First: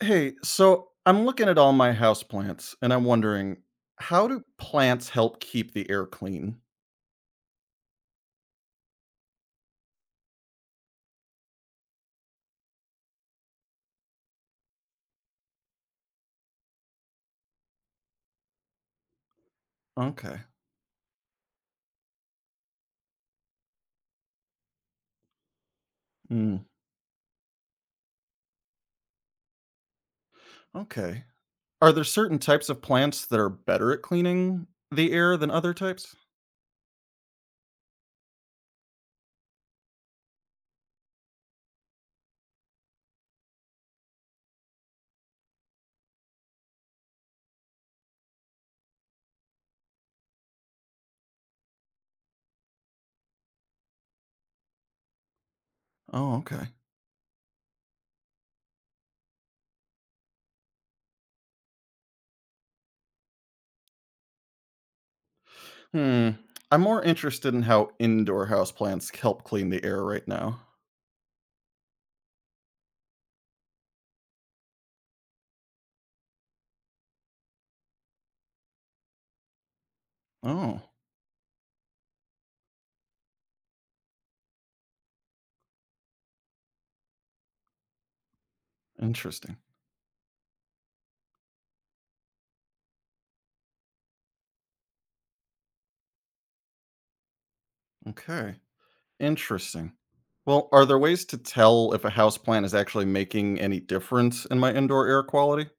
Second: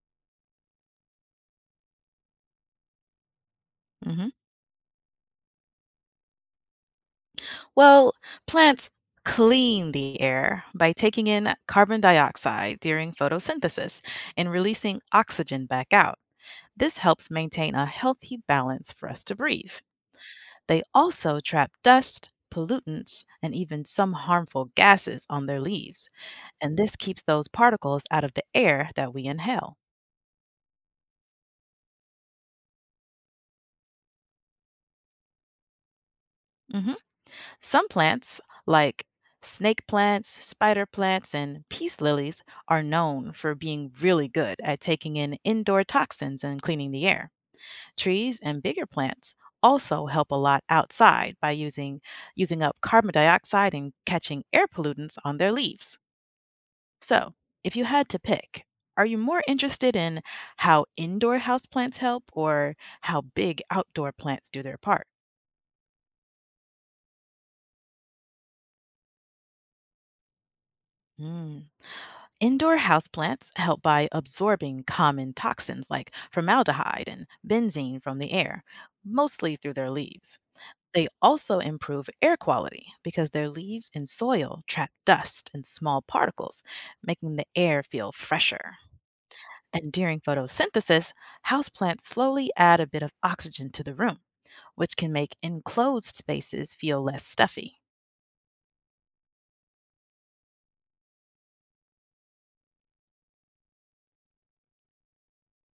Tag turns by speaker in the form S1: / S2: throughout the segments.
S1: Hey, so I'm looking at all my house plants, and I'm wondering how
S2: Mhm.
S1: do plants help keep the air clean?
S2: Well, plants clean the air by taking in carbon dioxide during photosynthesis and releasing oxygen back out. This helps maintain a healthy balance for us to breathe.
S1: Okay.
S2: They also trap dust, pollutants, and even some harmful gases on their leaves,
S1: Mm,
S2: and this keeps those particles out of the air that we inhale.
S1: okay. Are there certain types of plants that are better at cleaning the air than other types?
S2: Mhm. Some plants, like snake plants, spider plants, and peace lilies, are known for being really good at taking in indoor toxins and cleaning the air. Trees and bigger plants also help a lot outside by using up carbon dioxide and catching air pollutants on their leaves.
S1: Oh, okay.
S2: So, if you had to pick, are you more interested in how indoor houseplants help or how big outdoor plants do their part?
S1: Hmm. I'm more interested in how indoor house plants help clean the air right now.
S2: Mm. Indoor houseplants help by absorbing common toxins like formaldehyde and benzene from the air, mostly through their leaves.
S1: Oh,
S2: They also improve air quality because their leaves and soil trap dust and small particles, making the air feel fresher.
S1: interesting.
S2: And during photosynthesis, houseplants slowly add a bit of oxygen to the room, which can make enclosed spaces feel less stuffy.
S1: Okay. Interesting. Well, are there ways to tell if a house plant is actually making any difference in my indoor air quality?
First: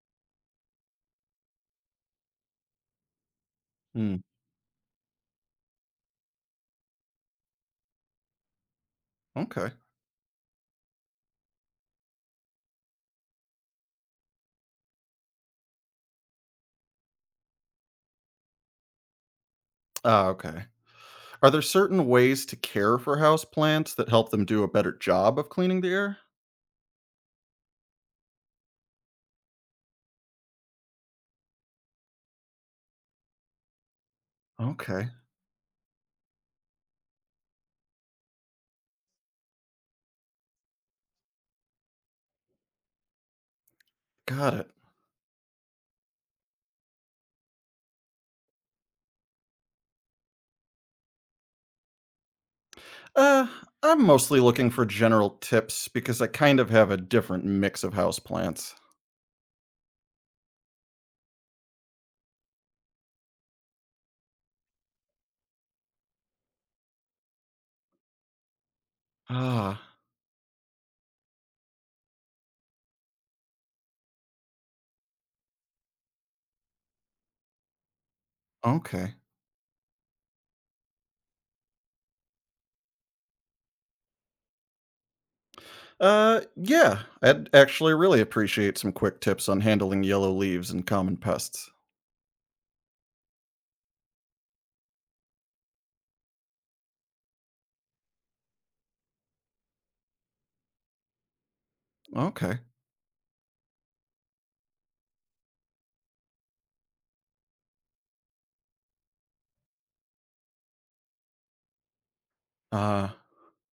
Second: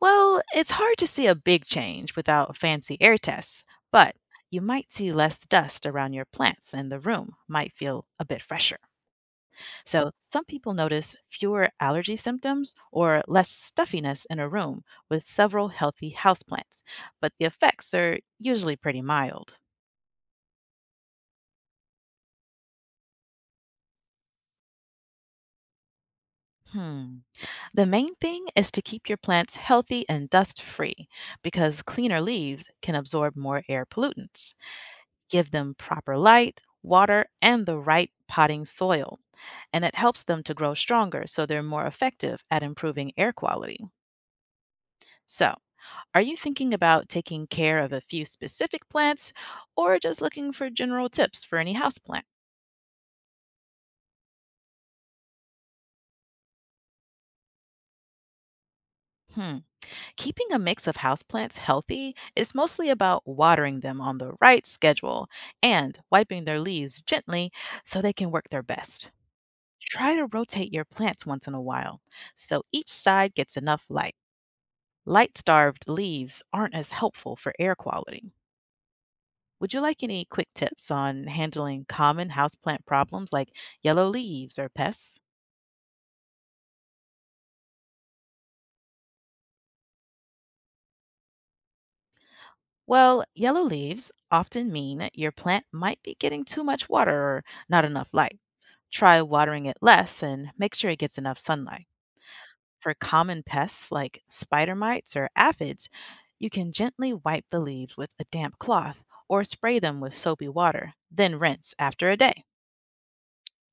S2: Well, it's hard to see a big change without fancy air tests, but
S1: Hmm.
S2: you might see less dust around your plants and the room might feel a bit fresher.
S1: Okay.
S2: So, some people notice fewer allergy symptoms or less stuffiness in a room with several healthy houseplants, but the effects are usually pretty mild.
S1: Ah, okay. Are there certain ways to care for houseplants that help them do a better job of cleaning the air?
S2: Hmm. The main thing is to keep your plants healthy and dust free because cleaner leaves can absorb more air pollutants.
S1: Okay,
S2: Give them proper light, water, and the right potting soil. And it helps them to grow stronger so they're more effective at improving air quality.
S1: got it.
S2: So, are you thinking about taking care of a few specific plants or just looking for general tips for any houseplant?
S1: Uh, I'm mostly looking for general tips because I kind of have a different mix of houseplants.
S2: Hmm. Keeping a mix of houseplants healthy is mostly about watering them on the right schedule and wiping their leaves gently so they can work their best.
S1: Ah,
S2: Try to rotate your plants once in a while so each side gets enough light. Light starved leaves aren't as helpful for air quality.
S1: okay.
S2: Would you like any quick tips on handling common houseplant problems like yellow leaves or pests?
S1: Yeah, I'd actually really appreciate some quick tips on handling yellow leaves and common pests.
S2: Well, yellow leaves often mean your plant might be getting too much water or not enough light. Try watering it less and make sure it gets enough sunlight.
S1: Okay.
S2: For common pests like spider mites or aphids, you can gently wipe the leaves with a damp cloth or spray them with soapy water, then rinse after a day.
S1: Uh,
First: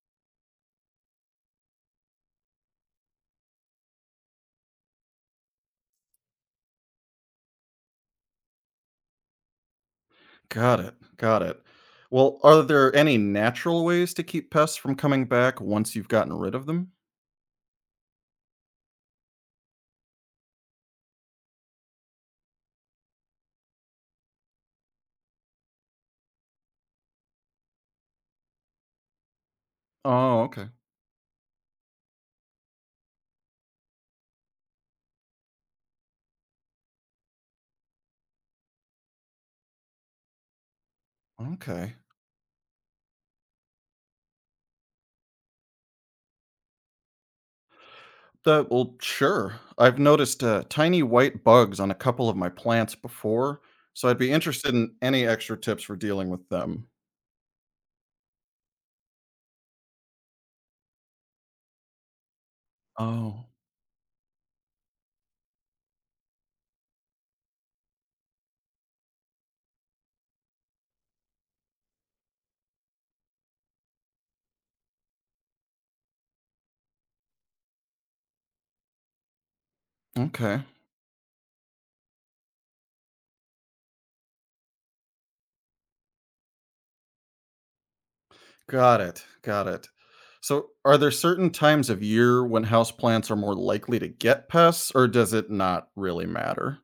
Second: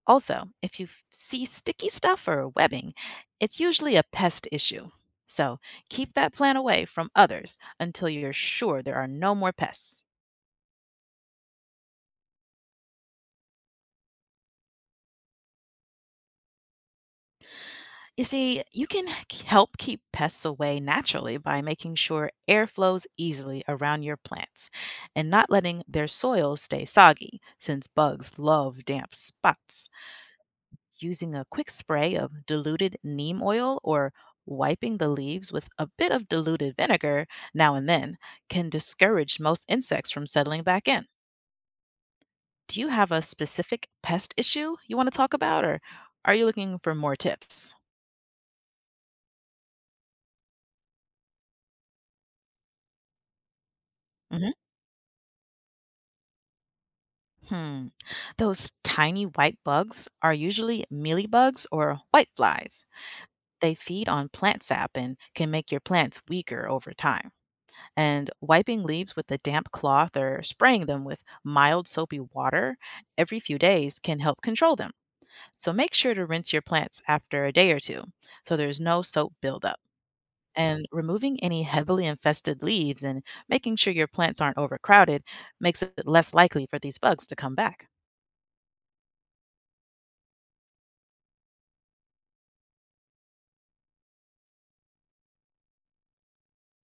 S2: Also, if you f- see sticky stuff or webbing, it's usually a pest issue. So keep that plant away from others until you're sure there are no more pests.
S1: got it. Got it. Well, are there any natural ways to keep pests from coming back once you've gotten rid of them?
S2: You see, help keep pests away naturally by making sure air flows easily around your plants and not letting their soil stay soggy, since bugs love damp spots.
S1: Oh, okay.
S2: Using a quick spray of diluted neem oil or wiping the leaves with a bit of diluted vinegar now and then can discourage most insects from settling back in.
S1: Okay.
S2: Do you have a specific pest issue you want to talk about, or are you looking for more tips?
S1: That well, sure. I've noticed tiny white bugs on a couple of my plants before, so I'd be
S2: Mm-hmm.
S1: interested in any extra tips for dealing with them.
S2: Hmm. Those tiny white bugs are usually mealybugs or white flies.
S1: Oh,
S2: They feed on plant sap and can make your plants weaker over time. And wiping leaves with a damp cloth or spraying them with mild soapy water every few days can help control them. So make sure to rinse your plants after a day or two so there's no soap buildup.
S1: okay.
S2: And removing any heavily infested leaves and making sure your plants aren't overcrowded makes it less likely for these bugs to come back.
S1: Got it. Got it. So, are there certain times of year when houseplants are more likely to get pests, or does it not really matter?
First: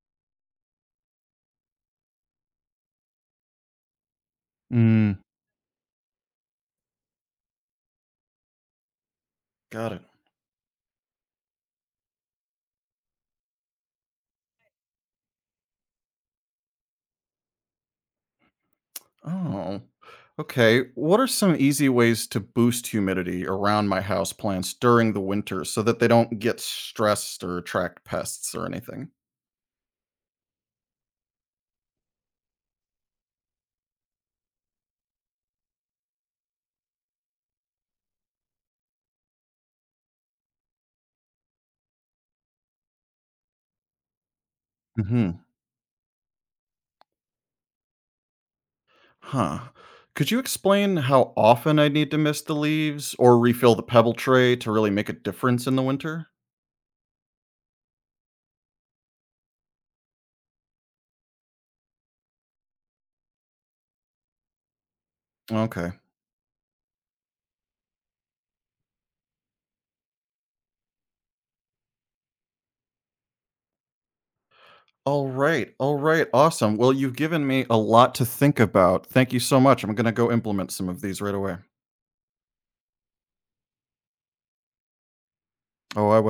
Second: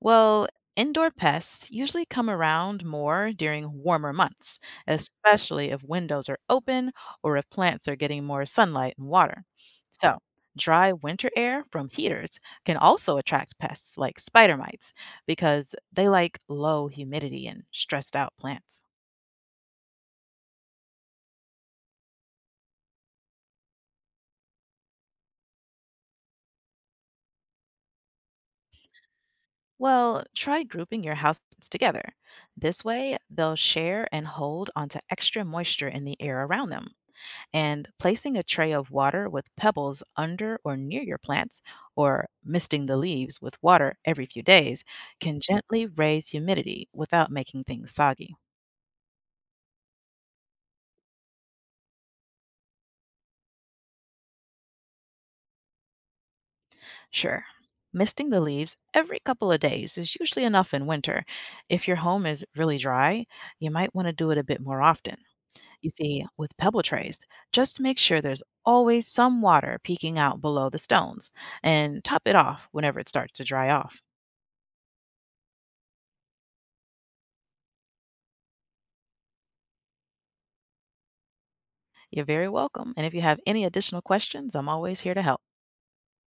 S2: Well, indoor pests usually come around more during warmer months,
S1: Mm.
S2: especially if windows are open or if plants are getting more sunlight and water.
S1: Got it.
S2: So, dry winter air from heaters can also attract pests like spider mites because they like low humidity and stressed out plants.
S1: Oh, okay. What are some easy ways to boost humidity around my house plants during the winter so that they don't get stressed or attract pests or anything?
S2: Well, try grouping your house plants together. This way, they'll share and hold onto extra moisture in the air around them. And placing a tray of water with pebbles under or near your plants or misting the leaves with water every few days can
S1: Hmm.
S2: gently raise humidity without making things soggy.
S1: Huh. Could you explain how often I need to mist the leaves or refill the pebble tray to really make a difference in the winter?
S2: Sure. Misting the leaves every couple of days is usually enough in winter. If your home is really dry, you might want to do it a bit more often. You
S1: Okay.
S2: see, with pebble trays, just make sure there's always some water peeking out below the stones and top it off whenever it starts to dry off.
S1: All right. All right. Awesome. Well, you've given me a lot to think about. Thank you so much. I'm going to go implement some of these right away.
S2: You're very welcome. And if you have any additional questions, I'm always here to help.
S1: Oh, I will.